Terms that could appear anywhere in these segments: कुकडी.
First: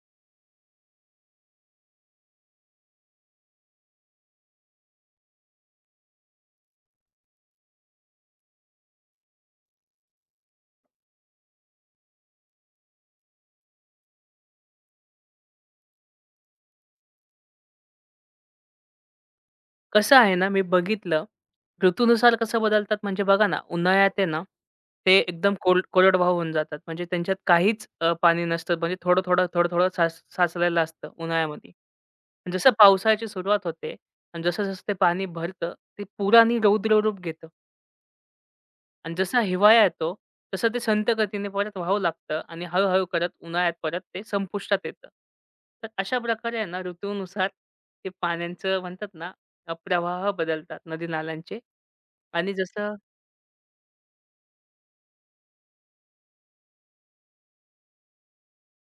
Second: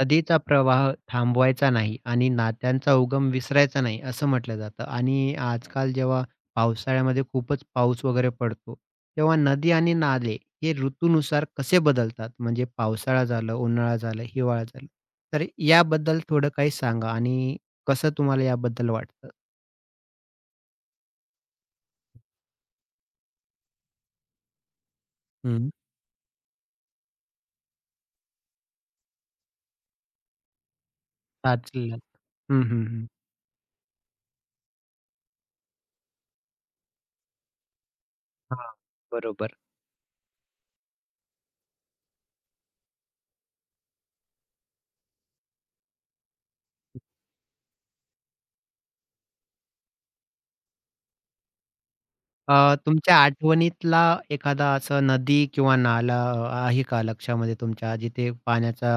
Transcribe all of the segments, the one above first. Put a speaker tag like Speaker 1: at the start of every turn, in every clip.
Speaker 1: नदीचा प्रवाह थांबवायचा नाही आणि नात्यांचा उगम विसरायचा नाही असं म्हटलं जातं आणि आजकाल जेव्हा पावसाळ्यामध्ये खूपच पाऊस वगैरे पडतो, तेव्हा नदी आणि नाले हे ऋतूनुसार कसे बदलतात? म्हणजे पावसाळा झालं, उन्हाळा झालं, हिवाळा झालं. तर याबद्दल थोडं काही सांगा आणि कसं तुम्हाला याबद्दल वाटतं?
Speaker 2: कसं आहे ना, मी बघितलं, ऋतूनुसार कसं बदलतात म्हणजे बघा ना, उन्हाळ्यात आहे ना, ते एकदम
Speaker 1: हं.
Speaker 2: कोरडवाहू होऊन जातात. म्हणजे त्यांच्यात काहीच पाणी नसतं. म्हणजे थोडं-थोडं, थोडं-थोडं साचलेलं असतं उन्हाळ्यामध्ये.
Speaker 1: साचलेलं.
Speaker 2: आणि
Speaker 1: हं,
Speaker 2: जसं
Speaker 1: हं, हं.
Speaker 2: पावसाळ्याची सुरुवात होते आणि जसं-जसं ते पाणी भरतं, ते पुराने रौद्र रूप घेतं.
Speaker 1: हां,
Speaker 2: आणि जसा
Speaker 1: बरोबर.
Speaker 2: हिवाळा येतो, तसं ते संथ गतीने परत वाहू लागतं आणि हळू करत उन्हाळ्यात परत ते संपुष्टात येतं. तर अशा प्रकारे आहे ना, ऋतूनुसार ते पाण्यांचं म्हणतात ना, प्रवाह बदलतात नदी-नाल्यांचे. आणि
Speaker 1: तुमच्या आठवणीतला एखादा असा नदी किंवा नाला आहे का लक्षामध्ये तुमच्या, जिथे पाण्याचा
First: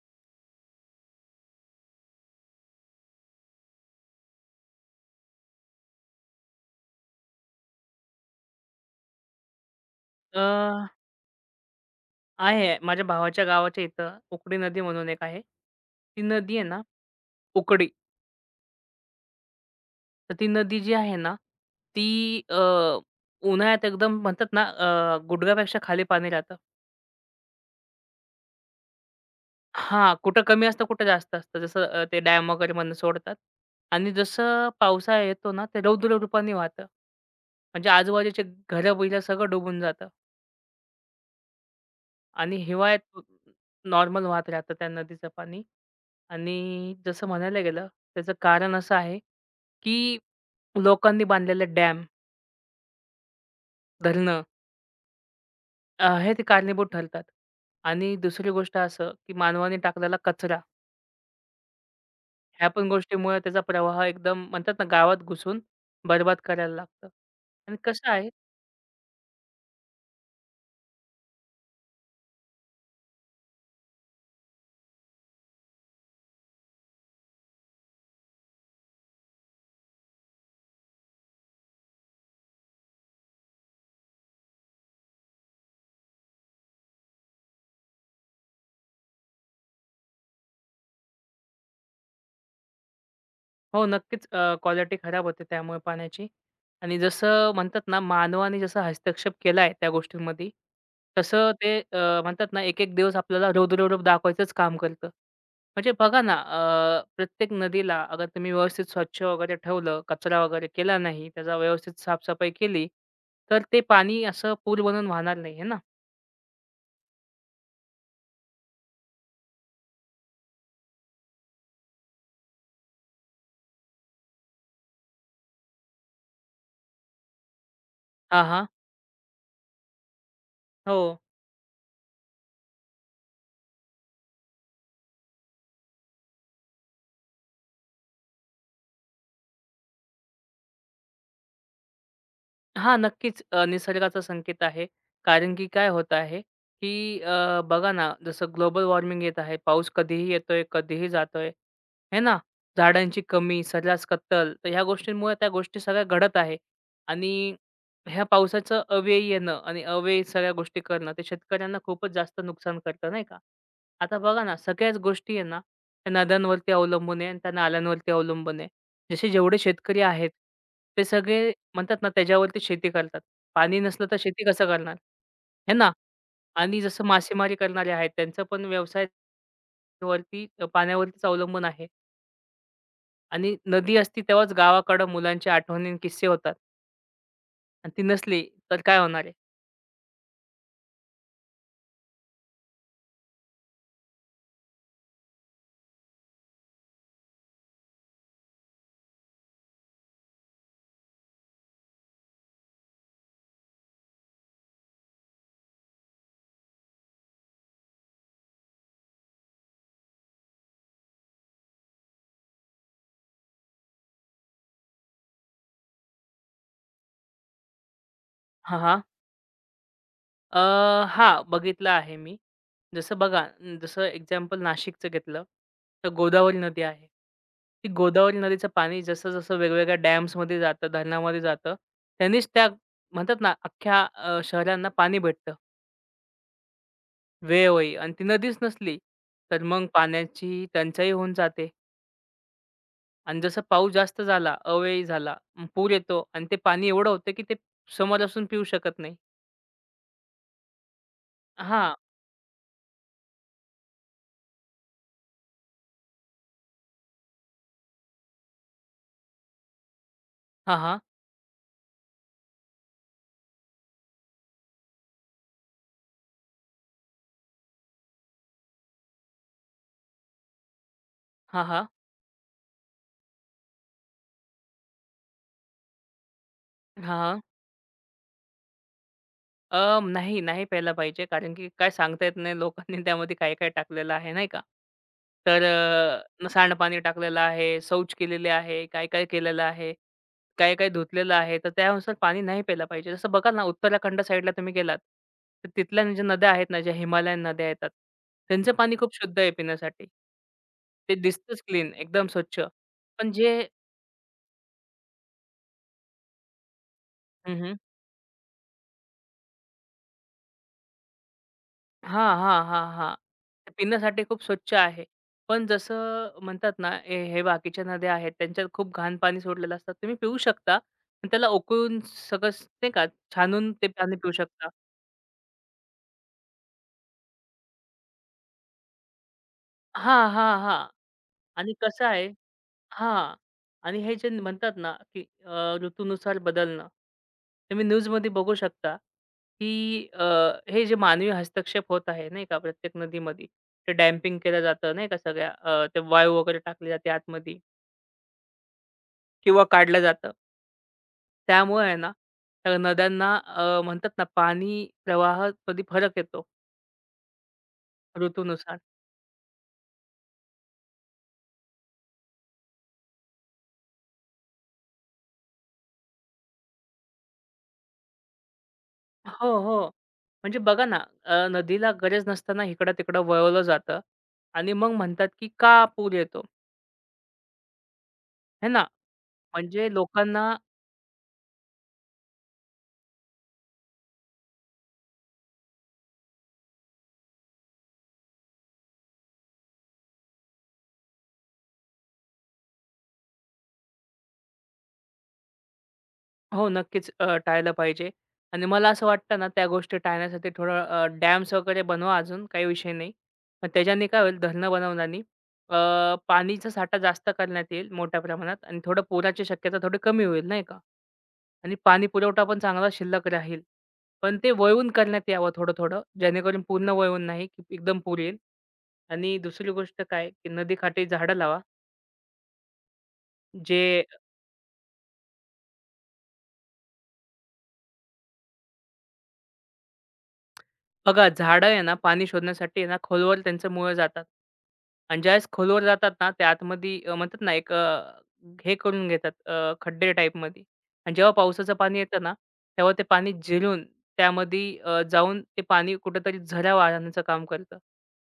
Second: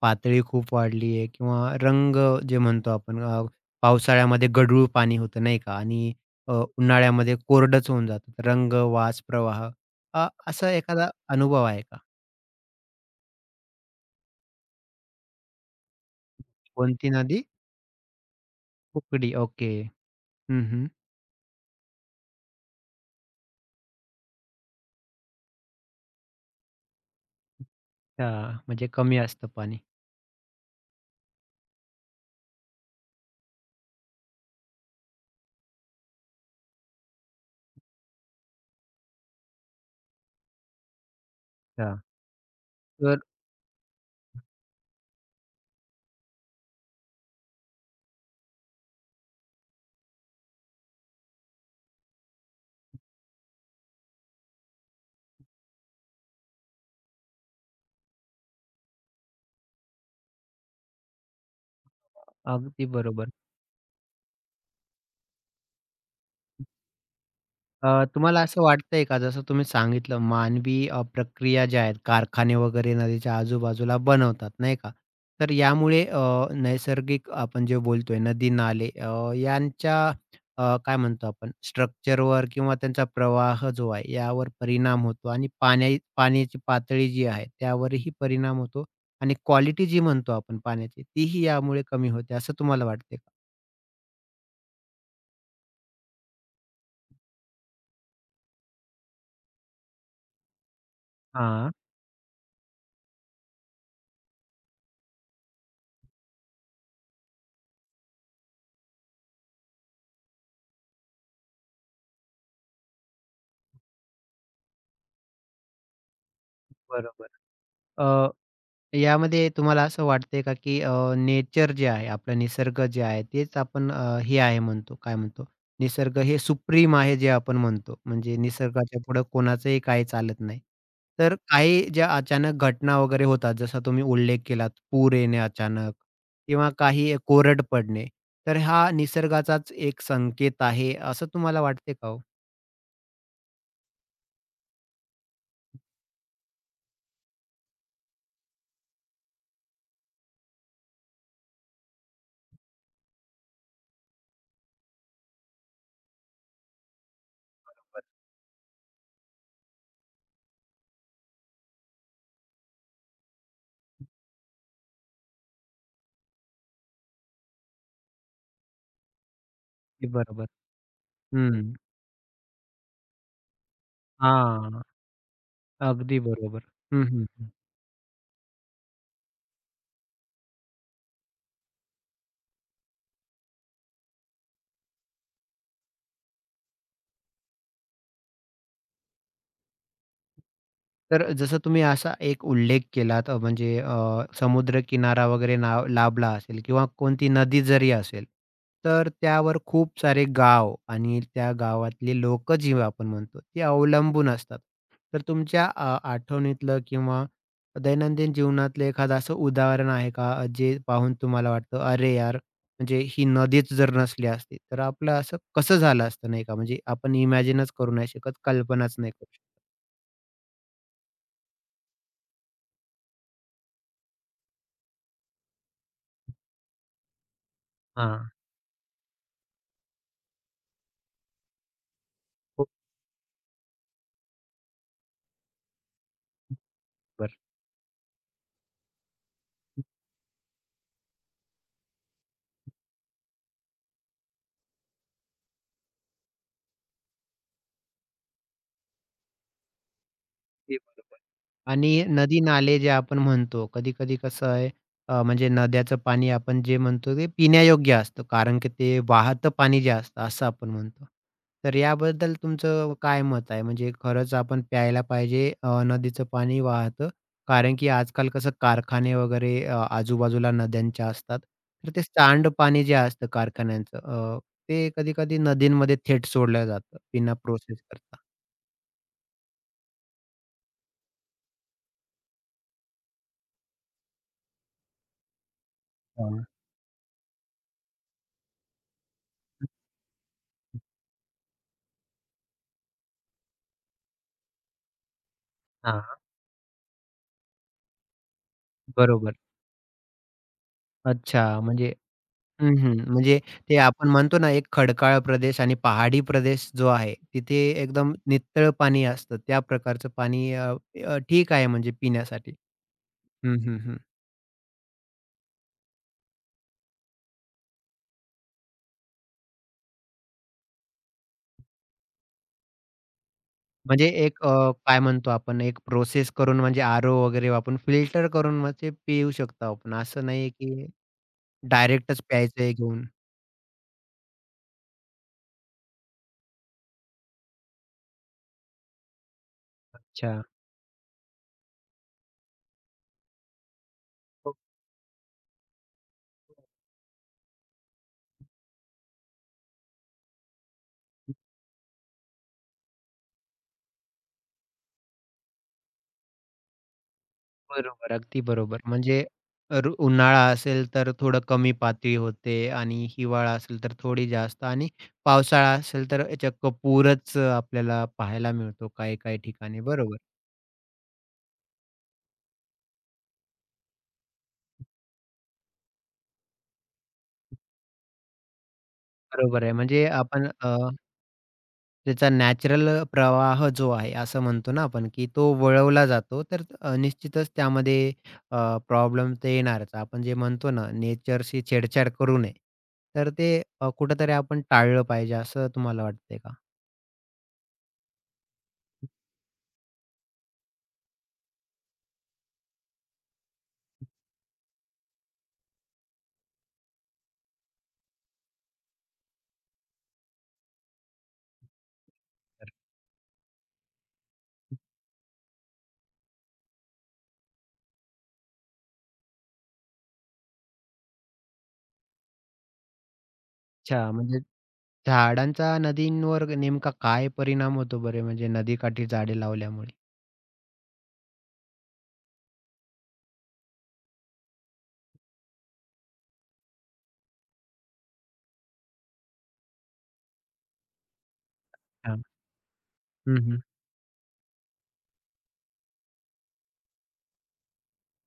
Speaker 1: पातळी खूप वाढली आहे किंवा रंग जे म्हणतो आपण पावसाळ्यामध्ये गढूळ पाणी होतं नाही का आणि अ, उन्हाळ्यामध्ये कोरडंच होऊन जातं. तर रंग, वास, प्रवाह
Speaker 2: अ,
Speaker 1: असा एखादा अनुभव आहे का?
Speaker 2: आहे माझ्या भावाच्या गावाच्या इथं उकडी नदी म्हणून एक आहे. ती नदी आहे ना,
Speaker 1: कोणती नदी?
Speaker 2: उकडी.
Speaker 1: कुकडी. ओके.
Speaker 2: तर ती
Speaker 1: हं,
Speaker 2: नदी
Speaker 1: हं.
Speaker 2: जी आहे ना, ती अ, उन्हाळ्यात एकदम म्हणतात ना, गुडघ्यापेक्षा खाली पाणी राहतं.
Speaker 1: अच्छा. म्हणजे कमी असतं पाणी.
Speaker 2: हां, कुठं कमी असतं, कुठं जास्त असतं. जसं ते डॅम वगैरेमधनं सोडतात आणि जसं पावसाळा येतो ना, ते रौद्र रूपाने वाहतं. म्हणजे आजूबाजूचे घरं-बिरं सगळं डुबून जातं
Speaker 1: हां.
Speaker 2: आणि
Speaker 1: तर
Speaker 2: हिवाळ्यात नॉर्मल वाहत राहतं त्या नदीचं पाणी आणि जसं म्हणायला गेलं, त्याचं कारण असं आहे, की लोकांनी बांधलेले डॅम, धरणं हे ते कारणीभूत ठरतात आणि दुसरी गोष्ट असं, की मानवाने टाकलेला कचरा. ह्या
Speaker 1: अगदी
Speaker 2: पण
Speaker 1: बरोबर.
Speaker 2: गोष्टीमुळे त्याचा प्रवाह एकदम म्हणतात ना गावात घुसून बरबाद करायला लागतं. आणि कसं आहे
Speaker 1: तुम्हाला असं वाटतंय का जसं तुम्ही सांगितलं मानवी प्रक्रिया ज्या आहेत कारखाने वगैरे नदीच्या आजूबाजूला बनवतात नाही का? तर यामुळे नैसर्गिक आपण जे बोलतोय नदी नाले यांच्या काय म्हणतो आपण स्ट्रक्चरवर किंवा त्यांचा प्रवाह जो आहे यावर परिणाम होतो आणि पाण्याची पातळी जी आहे त्यावरही परिणाम होतो आणि क्वालिटी जी म्हणतो आपण पाण्याची तीही यामुळे कमी होते असं तुम्हाला वाटते का?
Speaker 2: हो, नक्कीच क्वालिटी खराब होते त्यामुळे पाण्याची. आणि जसं म्हणतात ना मानवाने जसा हस्तक्षेप केलाय त्या गोष्टींमध्ये, तसं
Speaker 1: हां,
Speaker 2: ते म्हणतात ना एक-एक दिवस आपल्याला रौद्ररूप दाखवायचंच काम करतं. म्हणजे बघा ना, प्रत्येक नदीला अगर तुम्ही व्यवस्थित स्वच्छ वगैरे ठेवलं, कचरा वगैरे केला नाही, त्याचा व्यवस्थित साफसफाई केली, तर ते पाणी असं पूल बनून वाहणार नाही, आहे ना?
Speaker 1: बरोबर. यामध्ये तुम्हाला असं वाटतंय का, की नेचर जे आहे, आपला निसर्ग जे आहे, तेच आपण हे आहे म्हणतो, काय म्हणतो, निसर्ग हे सुप्रीम आहे जे आपण म्हणतो. म्हणजे
Speaker 2: हां, हां.
Speaker 1: निसर्गाच्या पुढं कोणाचंही काही चालत नाही.
Speaker 2: हो.
Speaker 1: तर काही ज्या अचानक घटना वगैरे होतात, जसा तुम्ही उल्लेख केलात, पूर येणे अचानक किंवा काही कोरड पडणे, तर हा निसर्गाचाच एक संकेत आहे, असं तुम्हाला वाटते का हो?
Speaker 2: हां, नक्कीच निसर्गाचा संकेत आहे. कारण की काय होत आहे, की बघा ना, जसं ग्लोबल वॉर्मिंग येत आहे. पाऊस कधीही येतोय, कधीही जातोय, हे ना? झाडांची कमी, सर्रास कत्तल. तर ह्या गोष्टींमुळे त्या गोष्टी सगळ्या घडत आहे. आणि
Speaker 1: बरोबर.
Speaker 2: ह्या पावसाचं अव्ययी येणं आणि अव्ययी सगळ्या गोष्टी करणं, ते शेतकऱ्यांना खूपच जास्त नुकसान करतं, नाही का? आता बघा ना, सगळ्याच गोष्टी आहे ना, त्या नद्यांवरती अवलंबून आहे आणि त्या नाल्यांवरती अवलंबून आहे. जसे जेवढे शेतकरी
Speaker 1: अगदी
Speaker 2: आहेत,
Speaker 1: बरोबर.
Speaker 2: ते सगळे म्हणतात ना, त्याच्यावरती शेती करतात. पाणी नसलं तर शेती कसं करणार? हे ना?
Speaker 1: अगदी बरोबर.
Speaker 2: आणि जसं
Speaker 1: हं, हं.
Speaker 2: मासेमारी करणारे आहेत, त्यांचा पण व्यवसाय पाण्यावरतीच अवलंबून आहे आणि नदी असती तेव्हाच गावाकडं मुलांच्या आठवणी आणि किस्से होतात आणि ती नसली तर काय होणार आहे?
Speaker 1: तर जसं तुम्ही असा एक उल्लेख केलात म्हणजे समुद्रकिनारा वगैरे नाव लाभला असेल किंवा कोणती नदी जरी असेल, तर त्यावर खूप सारे गाव आणि त्या गावातले लोकं जी आपण म्हणतो, ती अवलंबून असतात. तर तुमच्या आठवणीतलं किंवा दैनंदिन जीवनातलं एखादं असं उदाहरण आहे का? जे पाहून तुम्हाला वाटतं, "अरे यार! म्हणजे ही नदीच जर नसली असती, तर आपलं असं कसं झालं असतं?" नाही का? म्हणजे आपण इमॅजिनच करू नाही शकत,
Speaker 2: हां,
Speaker 1: कल्पनाच
Speaker 2: हां.
Speaker 1: नाही करू शकत.
Speaker 2: अ, हां, बघितलं आहे मी. जसं बघा, जसं एक्झाम्पल नाशिकचं घेतलं, तर गोदावरी नदी आहे. ती गोदावरी नदीचं पाणी जसं-जसं वेगवेगळ्या डॅम्समध्ये जातं, धरणामध्ये जातं, त्यांनीच
Speaker 1: हो,
Speaker 2: त्या म्हणतात ना, अख्ख्या शहरांना पाणी भेटतं
Speaker 1: बरोबर.
Speaker 2: वेळोवेळी आणि ती नदीच नसली, तर मग पाण्याची टंचाई होऊन जाते आणि जसं पाऊस जास्त झाला, अवेळी झाला, मग पूर येतो आणि ते पाणी एवढं होतं, की ते समोर असून पिऊ शकत नाही.
Speaker 1: अगदी बरोबर. आणि
Speaker 2: हां.
Speaker 1: नदी-नाले जे आपण म्हणतो, कधी-कधी कसं आहे म्हणजे नद्याचं पाणी आपण जे म्हणतो ते पिण्यायोग्य असतं, कारण की ते वाहतं पाणी जे असतं असं आपण
Speaker 2: हां, हां.
Speaker 1: म्हणतो. तर याबद्दल तुमचं काय मत आहे? म्हणजे खरंच आपण प्यायला पाहिजे नदीचं पाणी वाहतं, कारण की आजकाल कसं कारखाने वगैरे आजूबाजूला नद्यांच्या असतात.
Speaker 2: हां, हां.
Speaker 1: तर ते सांडपाणी जे असतं कारखान्यांचं ते कधी-कधी नदींमध्ये थेट सोडलं जातं, बिना
Speaker 2: हां,
Speaker 1: प्रोसेस करता.
Speaker 2: नाही, नाही प्यायला पाहिजे. कारण की काय सांगता येत नाही लोकांनी त्यामध्ये काय-काय टाकलेलं आहे, नाही का? तर अ,
Speaker 1: हां.
Speaker 2: न सांडपाणी टाकलेलं आहे, शौच केलेली आहे, काय-काय केलेलं आहे, काय-काय धुतलेलं आहे. तर त्यानुसार पाणी नाही प्यायला पाहिजे. जसं बघा ना, उत्तराखंड साईडला तुम्ही गेलात, तर
Speaker 1: हां,
Speaker 2: तिथल्या ज्या नद्या आहेत ना, ज्या हिमालयन नद्या येतात, त्यांचं पाणी खूप
Speaker 1: बरोबर.
Speaker 2: शुद्ध आहे पिण्यासाठी. ते दिसतंच
Speaker 1: अच्छा,
Speaker 2: क्लीन,
Speaker 1: म्हणजे
Speaker 2: एकदम स्वच्छ.
Speaker 1: हं, हं.
Speaker 2: पण
Speaker 1: म्हणजे
Speaker 2: जे
Speaker 1: ते आपण म्हणतो ना, एक खडकाळ प्रदेश आणि पहाडी प्रदेश जो आहे, तिथे
Speaker 2: हं,
Speaker 1: एकदम नितळ पाणी असतं. त्या प्रकारचं पाणी अ, अ, ठीक आहे म्हणजे
Speaker 2: हां,
Speaker 1: पिण्यासाठी.
Speaker 2: हां, हां, हां.
Speaker 1: हं,
Speaker 2: ते
Speaker 1: हं, हं.
Speaker 2: पिण्यासाठी खूप स्वच्छ आहे. पण जसं म्हणतात ना, हे हे बाकीच्या नद्या आहेत, त्यांच्यात खूप घाण पाणी सोडलेलं असतात. तुम्ही पिऊ शकता, पण त्याला उकळून सगळं नाही का छानून ते
Speaker 1: म्हणजे
Speaker 2: पाणी पिऊ
Speaker 1: एक
Speaker 2: शकता.
Speaker 1: अ, काय म्हणतो आपण, एक प्रोसेस करून म्हणजे आरो वगैरे वापरून फिल्टर करून म्हणजे पिऊ शकतो आपण.
Speaker 2: हां,
Speaker 1: असं नाही
Speaker 2: हां,
Speaker 1: की
Speaker 2: हां. आणि कसं
Speaker 1: डायरेक्टच
Speaker 2: आहे
Speaker 1: प्यायचं आहे घेऊन.
Speaker 2: हां. आणि हे जे म्हणतात ना, की ऋतूनुसार बदलणं. तुम्ही न्यूजमध्ये बघू शकता, की
Speaker 1: अच्छा.
Speaker 2: हे जे मानवी हस्तक्षेप होत आहे नाही का प्रत्येक नदीमध्ये. ते डॅम्पिंग केलं जातं नाही का सगळ्या, ते वाळू वगैरे टाकली जाते आतमध्ये किंवा काढलं जातं. त्यामुळे आहे ना, त्या नद्यांना म्हणतात ना पाणी प्रवाहामध्ये फरक येतो
Speaker 1: बरोबर, अगदी
Speaker 2: ऋतूनुसार.
Speaker 1: बरोबर. म्हणजे तर उन्हाळा असेल, तर थोडं कमी पातळी होते आणि हिवाळा असेल, तर थोडी जास्त आणि पावसाळा असेल, तर चक्क पूरच आपल्याला पाहायला मिळतो काही-काही
Speaker 2: हो,
Speaker 1: ठिकाणी.
Speaker 2: हो.
Speaker 1: बरोबर,
Speaker 2: म्हणजे बघा ना, नदीला गरज नसताना इकडं-तिकडं वळवलं जातं आणि मग म्हणतात, की का पूर येतो? आहे ना.
Speaker 1: बरोबर आहे.
Speaker 2: म्हणजे
Speaker 1: म्हणजे
Speaker 2: लोकांना
Speaker 1: आपण त्याचा नॅचरल प्रवाह जो आहे, असं म्हणतो ना आपण, की तो वळवला जातो. तर निश्चितच त्यामध्ये अ, प्रॉब्लेम तर येणारच. आपण जे म्हणतो ना, नेचरशी छेडछाड करू नये. तर ते कुठेतरी आपण टाळलं पाहिजे, असं तुम्हाला वाटतंय का?
Speaker 2: हो, नक्कीच टाळलं पाहिजे आणि मला असं वाटतं ना, त्या गोष्टी टाळण्यासाठी थोडं डॅम्स वगैरे बनवा अजून, काही विषय नाही. पण त्याच्याने काय होईल, धरणं बनवल्याने अ, पाणीचा साठा जास्त करण्यात येईल मोठ्या प्रमाणात आणि थोडं पुराची शक्यता थोडी कमी होईल, नाही का? आणि पाणी पुरवठा पण चांगला शिल्लक राहील. पण ते वळवून करण्यात यावं थोडं-थोडं, जेणेकरून पूर्ण वळवून नाही, की एकदम पूर येईल. आणि दुसरी गोष्ट काय, की नदीकाठी झाडं लावा, जे
Speaker 1: अच्छा, म्हणजे झाडांचा नदींवर नेमका काय परिणाम होतो बरे म्हणजे नदीकाठी झाडे लावल्यामुळे?
Speaker 2: बघा, झाडं आहे ना पाणी शोधण्यासाठी आहे ना खोलवर त्यांचं मुळं जातात आणि ज्यावेळेस खोलवर जातात ना, ते आतमध्ये म्हणतात ना एक हे करून घेतात खड्डे टाईपमध्ये आणि जेव्हा पावसाचं पाणी येतं
Speaker 1: हां.
Speaker 2: ना, तेव्हा ते पाणी
Speaker 1: हं, हं.
Speaker 2: जिरून त्यामध्ये जाऊन ते पाणी कुठेतरी झरा वाहण्याचं काम करतं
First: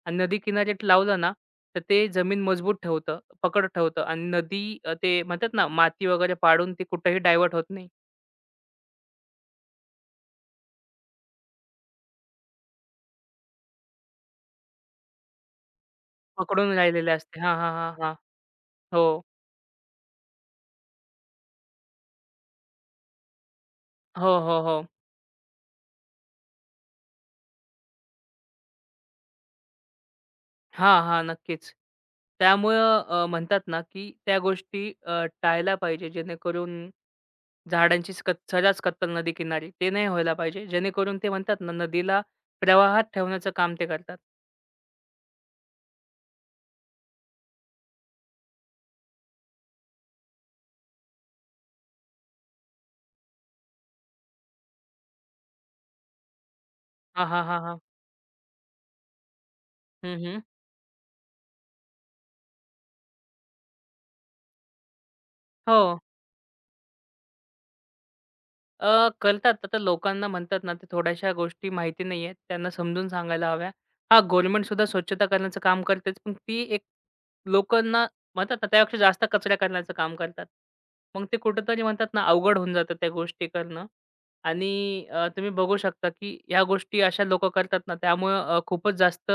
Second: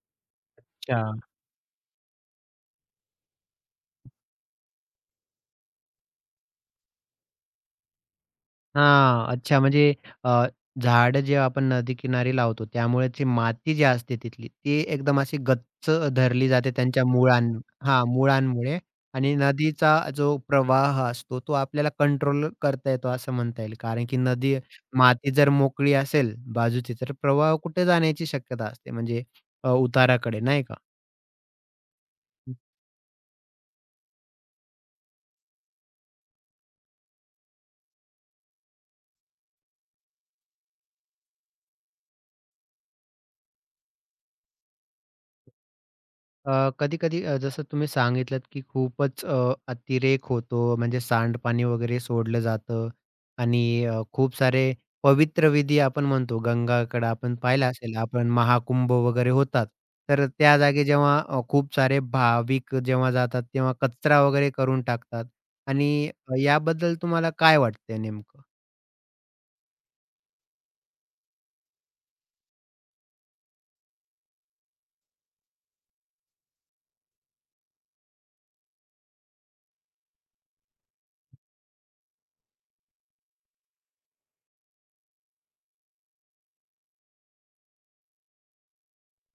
Speaker 2: आणि नदी किनारी लावलं
Speaker 1: अच्छा.
Speaker 2: ना, तर ते जमीन मजबूत ठेवतं, पकड ठेवतं आणि नदी ते म्हणतात ना माती वगैरे पाडून ती कुठेही डायव्हर्ट होत नाही.
Speaker 1: हां, अच्छा म्हणजे अ, झाडं जे आपण नदीकिनारी लावतो त्यामुळे ती माती जी असते तिथली ती एकदम अशी गच्च धरली जाते
Speaker 2: पकडून
Speaker 1: त्यांच्या
Speaker 2: राहिलेली असते.
Speaker 1: मुळां
Speaker 2: हां, हां, हां,
Speaker 1: हां,
Speaker 2: हां.
Speaker 1: मुळांमुळे
Speaker 2: हो.
Speaker 1: आणि नदीचा जो प्रवाह असतो तो आपल्याला कंट्रोल करता येतो असं म्हणता येईल. कारण की
Speaker 2: हो,
Speaker 1: नदी
Speaker 2: हो, हो.
Speaker 1: माती जर मोकळी असेल बाजूची तर प्रवाह कुठे जाण्याची शक्यता असते म्हणजे उताराकडे नाही का?
Speaker 2: हां, हां. नक्कीच. त्यामुळं म्हणतात ना, की त्या गोष्टी टाळल्या पाहिजे जेणेकरून झाडांची सर्रास कत्तल नदी किनारी. ते नाही व्हायला पाहिजे. जेणेकरून ते म्हणतात ना, नदीला प्रवाहात ठेवण्याचं काम ते करतात.
Speaker 1: कधी-कधी जसं तुम्ही सांगितलत, की खूपच अतिरेक होतो, म्हणजे सांडपाणी वगैरे सोडलं जातं आणि खूप सारे पवित्र विधी आपण म्हणतो, गंगाकडं
Speaker 2: हां,
Speaker 1: आपण
Speaker 2: हां, हां,
Speaker 1: पाहिलं
Speaker 2: हां.
Speaker 1: असेल, आपण महाकुंभ वगैरे होतात.
Speaker 2: हं,
Speaker 1: तर
Speaker 2: हं.
Speaker 1: त्या जागी जेव्हा खूप सारे भाविक जेव्हा जातात, तेव्हा कचरा वगैरे करून टाकतात आणि
Speaker 2: हो.
Speaker 1: याबद्दल तुम्हाला काय वाटतंय नेमकं?
Speaker 2: कळतात. आता लोकांना म्हणतात ना, ते थोड्याशा गोष्टी माहिती नाही आहेत. त्यांना समजून सांगायला हव्या. हां, गव्हर्नमेंटसुद्धा स्वच्छता करण्याचं काम करतेच, पण ती एक लोकांना म्हणतात ना, त्यापेक्षा जास्त कचरा करण्याचं काम करतात. मग ते कुठेतरी म्हणतात ना, अवघड होऊन जातं त्या गोष्टी करणं आणि तुम्ही बघू शकता, की ह्या गोष्टी अशा लोकं करतात ना, त्यामुळं खूपच जास्त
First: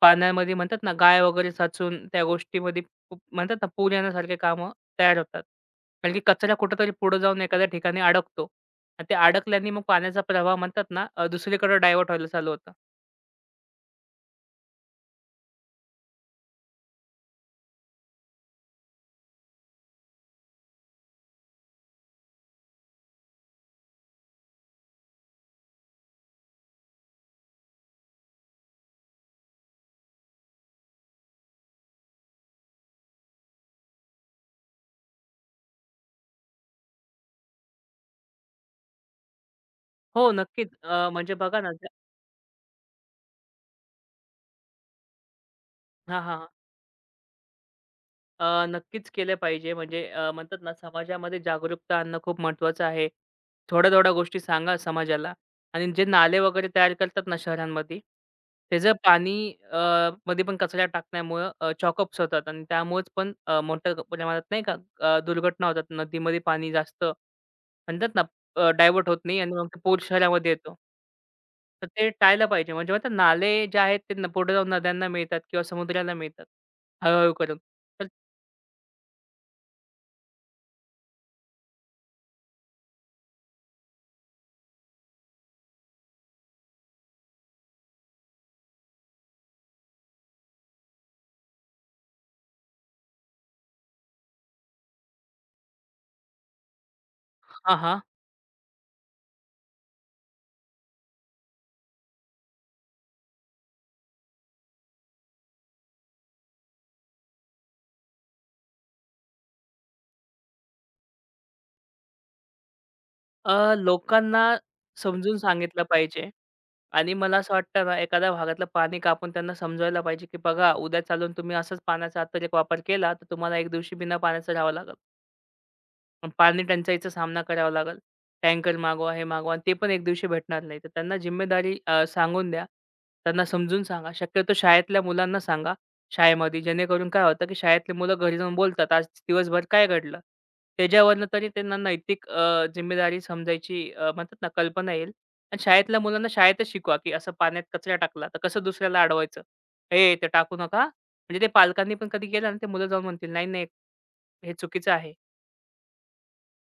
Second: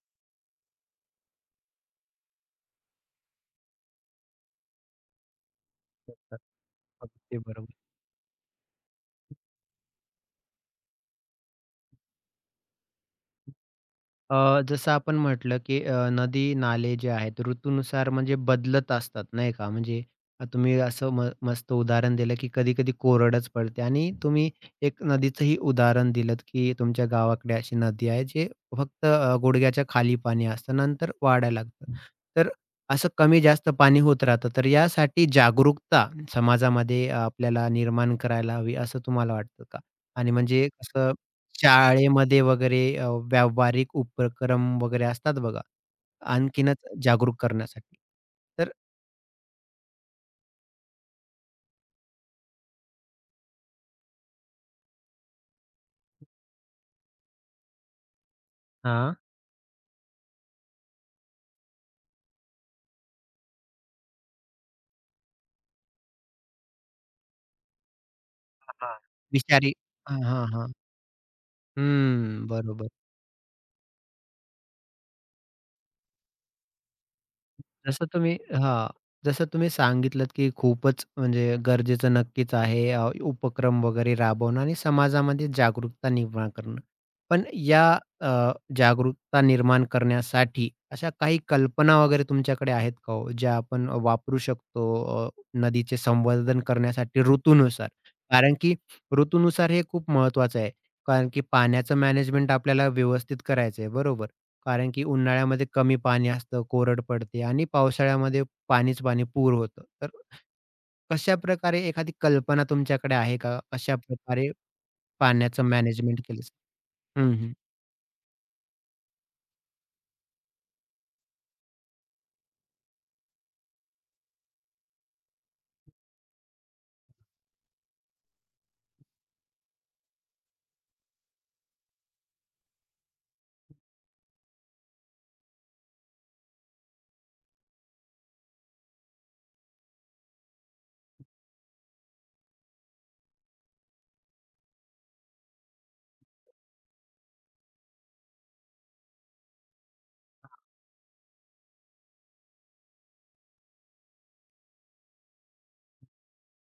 Speaker 2: पाण्यामध्ये म्हणतात ना, गाय वगैरे साचून त्या गोष्टीमध्ये खूप म्हणतात ना, पूर येण्यासारखे कामं तयार होतात. कारण की कचरा कुठेतरी पुढे
Speaker 1: अगदी
Speaker 2: जाऊन एखाद्या
Speaker 1: बरोबर.
Speaker 2: ठिकाणी अडकतो आणि ते अडकल्याने मग पाण्याचा प्रवाह म्हणतात ना, दुसरीकडे डायव्हर्ट व्हायला चालू होतं.
Speaker 1: जसं आपण म्हटलं, की नदी, नाले जे आहेत ऋतूनुसार म्हणजे बदलत असतात, नाही का? म्हणजे तुम्ही असं म मस्त उदाहरण दिलं, की कधी-कधी कोरडच पडते आणि तुम्ही एक नदीचंही उदाहरण दिलंत, की तुमच्या गावाकडे अशी नदी आहे, जे फक्त गुडघ्याच्या खाली पाणी असतं, नंतर वाढायला लागतं. तर असं कमी-जास्त पाणी होत राहतं. तर यासाठी जागरूकता समाजामध्ये आपल्याला निर्माण करायला हवी, असं तुम्हाला वाटतं का?
Speaker 2: हो,
Speaker 1: आणि म्हणजे
Speaker 2: नक्कीच.
Speaker 1: कसं
Speaker 2: म्हणजे बघा ना
Speaker 1: शाळेमध्ये वगैरे व्यावहारिक उपक्रम वगैरे असतात बघा,
Speaker 2: हां, हां, हां.
Speaker 1: आणखीनच जागरूक करण्यासाठी. तर
Speaker 2: नक्कीच केले पाहिजे. म्हणजे म्हणतात ना, समाजामध्ये जागरूकता आणणं खूप महत्त्वाचं आहे. थोड्या-थोड्या गोष्टी सांगा समाजाला आणि जे नाले वगैरे तयार करतात ना शहरांमध्ये, त्याचं
Speaker 1: हां.
Speaker 2: पाणी अ, मध्ये पण कचरा टाकण्यामुळं चॉकअप्स होतात आणि त्यामुळेच पण मोठ्या प्रमाणात नाही का दुर्घटना होतात. नदीमध्ये पाणी जास्त म्हणतात ना
Speaker 1: हां,
Speaker 2: डायव्हर्ट होत नाही आणि मग
Speaker 1: विचारी
Speaker 2: ते पूर
Speaker 1: हां, हां,
Speaker 2: शहरामध्ये
Speaker 1: हां.
Speaker 2: येतो. तर ते टाळलं
Speaker 1: हं,
Speaker 2: पाहिजे.
Speaker 1: बरोबर.
Speaker 2: म्हणजे म्हणतात नाले जे आहेत ते पुढे जाऊन नद्यांना मिळतात किंवा समुद्राला मिळतात हळू करून. तर
Speaker 1: जसं तुम्ही हां, जसं तुम्ही सांगितलत, की खूपच म्हणजे गरजेचं नक्कीच आहे उपक्रम वगैरे राबवणं आणि समाजामध्ये जागरूकता निर्माण करणं. पण या अ, जागरूकता निर्माण करण्यासाठी अशा काही कल्पना वगैरे तुमच्याकडे आहेत का हो? ज्या आपण वापरू शकतो नदीचे संवर्धन करण्यासाठी
Speaker 2: हां,
Speaker 1: ऋतूनुसार?
Speaker 2: हां.
Speaker 1: कारण की ऋतूनुसार हे खूप महत्त्वाचं आहे. कारण की पाण्याचं मॅनेजमेंट आपल्याला व्यवस्थित करायचं आहे, बरोबर? कारण की उन्हाळ्यामध्ये कमी पाणी असतं, कोरड पडते आणि पावसाळ्यामध्ये पाणीच पाणी, पूर होतं. तर कशाप्रकारे एखादी कल्पना तुमच्याकडे आहे का?
Speaker 2: लोकांना
Speaker 1: कशाप्रकारे
Speaker 2: समजून
Speaker 1: पाण्याचं
Speaker 2: सांगितलं
Speaker 1: मॅनेजमेंट
Speaker 2: पाहिजे
Speaker 1: केलं जातं?
Speaker 2: आणि
Speaker 1: हं,
Speaker 2: मला
Speaker 1: हं.
Speaker 2: असं वाटतं ना, एखाद्या भागातलं पाणी कापून त्यांना समजवायला पाहिजे, की बघा उद्या चालून तुम्ही असंच पाण्याचा अत्यधिक वापर केला, तर तुम्हाला एक दिवशी बिना पाण्याचं राहावं लागेल. मग पाणी टंचाईचा सामना करावा लागेल. टँकर मागवा, हे मागवा आणि ते पण एक दिवशी भेटणार नाही. तर त्यांना जिम्मेदारी सांगून द्या. त्यांना समजून सांगा. शक्यतो शाळेतल्या मुलांना सांगा शाळेमध्ये जेणेकरून काय होतं, की शाळेतली मुलं घरी जाऊन बोलतात, "आज दिवसभर काय घडलं?" त्याच्यावरनं तरी त्यांना नैतिक जिम्मेदारी समजायची, म्हणतात ना कल्पना येईल आणि शाळेतल्या मुलांना शाळेतच शिकवा, की असं पाण्यात कचरा टाकला तर कसं दुसऱ्याला अडवायचं. "ए, ते टाकू नका." म्हणजे ते पालकांनी पण कधी केलं ना, ते मुलं जाऊन म्हणतील, "नाही, नाही, हे चुकीचं आहे."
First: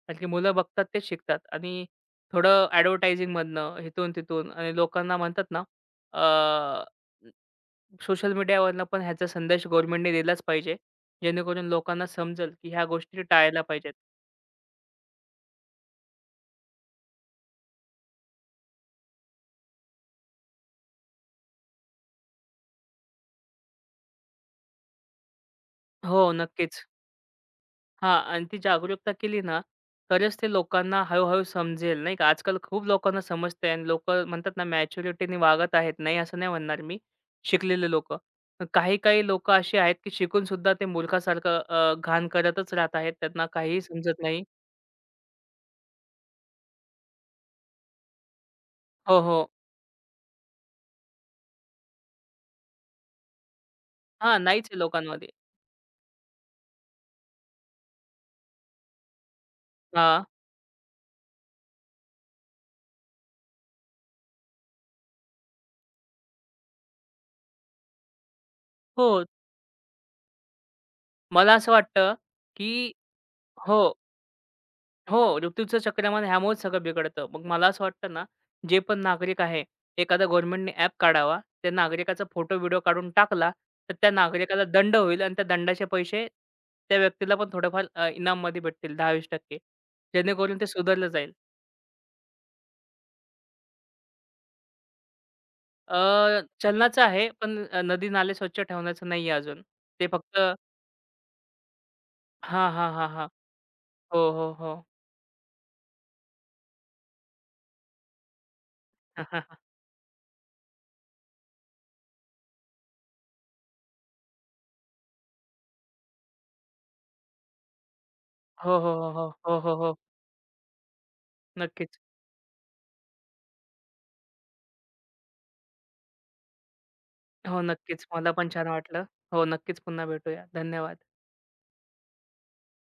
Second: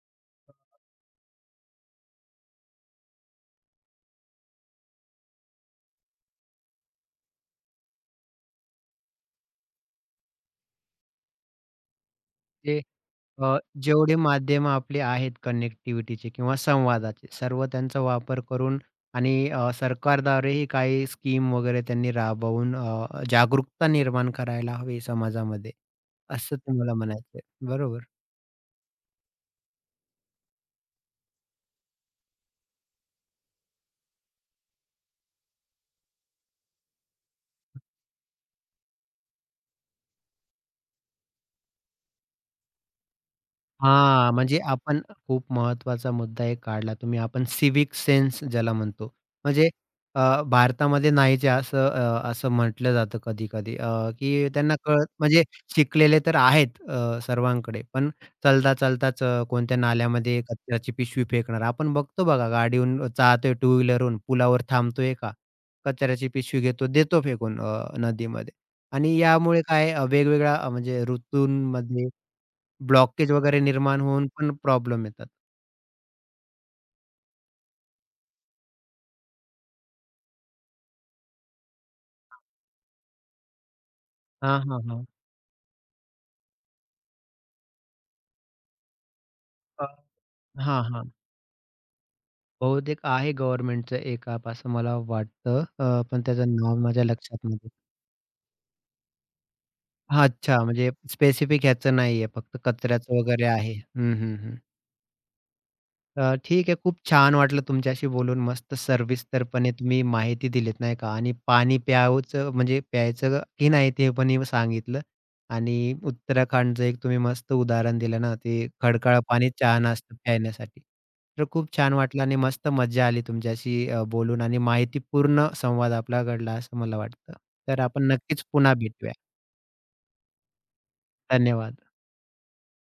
Speaker 2: कारण की मुलं बघतात तेच शिकतात आणि थोडं ॲडव्हर्टायझिंगमधनं, इथून-तिथून आणि लोकांना म्हणतात ना, अ, सोशल मीडियावरनं पण ह्याचा संदेश गव्हर्नमेंटने दिलाच पाहिजे. जेणेकरून लोकांना समजेल, की
Speaker 1: ते
Speaker 2: ह्या गोष्टी
Speaker 1: अ,
Speaker 2: टाळायला पाहिजेत.
Speaker 1: जेवढे माध्यमं आपले आहेत कनेक्टिव्हिटीचे किंवा संवादाचे, सर्व त्यांचा वापर करून आणि सरकारद्वारेही काही स्कीम वगैरे त्यांनी राबवून जागरूकता निर्माण करायला हवी समाजामध्ये,
Speaker 2: हो,
Speaker 1: असं
Speaker 2: नक्कीच.
Speaker 1: तुम्हाला म्हणायचंय. बरोबर.
Speaker 2: हां. आणि ती जागरूकता केली ना, तरच ते लोकांना हळू समजेल, नाही का. आजकाल खूप लोकांना समजतंय आणि लोकं म्हणतात ना, मॅच्युरिटीने वागत आहेत. नाही, असं नाही म्हणणार मी, शिकलेले लोकं. पण काही-काही लोकं अशी आहेत, की शिकून सुद्धा ते मूर्खासारखं घाण करतच राहत आहेत. त्यांना काहीही समजत
Speaker 1: हां,
Speaker 2: नाही.
Speaker 1: म्हणजे आपण खूप महत्त्वाचा मुद्दा एक काढला तुम्ही. आपण सिव्हिक सेन्स ज्याला म्हणतो.
Speaker 2: हो, हो.
Speaker 1: म्हणजे भारतामध्ये नाहीचे असं असं म्हटलं जातं कधी-कधी
Speaker 2: हां,
Speaker 1: की
Speaker 2: नाहीच
Speaker 1: त्यांना
Speaker 2: आहे
Speaker 1: कळत
Speaker 2: लोकांमध्ये.
Speaker 1: म्हणजे शिकलेले तर आहेत सर्वांकडे, पण चलता-चलताच कोणत्या
Speaker 2: हां.
Speaker 1: नाल्यामध्ये कचऱ्याची पिशवी फेकणार. आपण बघतो बघा गाडीहून चाहतोय टू व्हीलरहून पुलावर थांबतोय का? कचऱ्याची पिशवी घेतो, देतो फेकून नदीमध्ये आणि
Speaker 2: हो,
Speaker 1: यामुळे काय वेगवेगळ्या म्हणजे
Speaker 2: मला असं
Speaker 1: ऋतूंमध्ये
Speaker 2: वाटतं, की
Speaker 1: ब्लॉकेज वगैरे
Speaker 2: हो.
Speaker 1: निर्माण होऊन पण प्रॉब्लेम येतात.
Speaker 2: हो, ऋतूचं चक्रमान ह्यामुळेच सगळं बिघडतं. मग मला असं वाटतं ना, जे पण नागरिक आहे, एखादा गव्हर्नमेंटने ॲप काढावा. त्या नागरिकाचा फोटो, व्हिडिओ काढून टाकला, तर त्या
Speaker 1: हां,
Speaker 2: नागरिकाला
Speaker 1: हां,
Speaker 2: दंड
Speaker 1: हां.
Speaker 2: होईल आणि त्या दंडाचे पैसे त्या व्यक्तीला पण थोडेफार इनाममध्ये भेटतील 10-20%
Speaker 1: अ,
Speaker 2: जेणेकरून ते
Speaker 1: हां,
Speaker 2: सुधारलं
Speaker 1: हां.
Speaker 2: जाईल.
Speaker 1: बहुतेक आहे गव्हर्नमेंटचं एक ॲप असं मला वाटतं. पण त्याचं नाव
Speaker 2: चलनाचं
Speaker 1: माझ्या
Speaker 2: आहे,
Speaker 1: लक्षात
Speaker 2: पण
Speaker 1: नाही.
Speaker 2: नदी-नाले स्वच्छ ठेवण्याचं नाही आहे अजून. ते फक्त
Speaker 1: अच्छा, म्हणजे स्पेसिफिक ह्याचं नाहीये, फक्त
Speaker 2: हां, हां, हां,
Speaker 1: कचऱ्याचं
Speaker 2: हां.
Speaker 1: वगैरे आहे. हं,
Speaker 2: हो,
Speaker 1: हं,
Speaker 2: हो,
Speaker 1: हं.
Speaker 2: हो.
Speaker 1: ठीक आहे. खूप छान वाटलं तुमच्याशी बोलून. मस्त सर्विस्तरपणे तुम्ही माहिती दिलीत नाही का आणि पाणी प्यावचं म्हणजे प्यायचं की नाही ते पण ही सांगितलं आणि उत्तराखंडचं एक तुम्ही मस्त उदाहरण दिलं ना, ते
Speaker 2: हो, हो, हो,
Speaker 1: खडकाळ पाणी
Speaker 2: हो, हो, हो,
Speaker 1: छान
Speaker 2: हो.
Speaker 1: असतं प्यायण्यासाठी. तर खूप छान
Speaker 2: नक्कीच.
Speaker 1: वाटलं आणि मस्त मज्जा आली तुमच्याशी बोलून आणि माहितीपूर्ण संवाद आपला घडला असं मला वाटतं.
Speaker 2: हो,
Speaker 1: तर आपण
Speaker 2: नक्कीच. मला
Speaker 1: नक्कीच
Speaker 2: पण छान
Speaker 1: पुन्हा
Speaker 2: वाटलं.
Speaker 1: भेटूया.
Speaker 2: हो, नक्कीच पुन्हा भेटूया. धन्यवाद.
Speaker 1: धन्यवाद.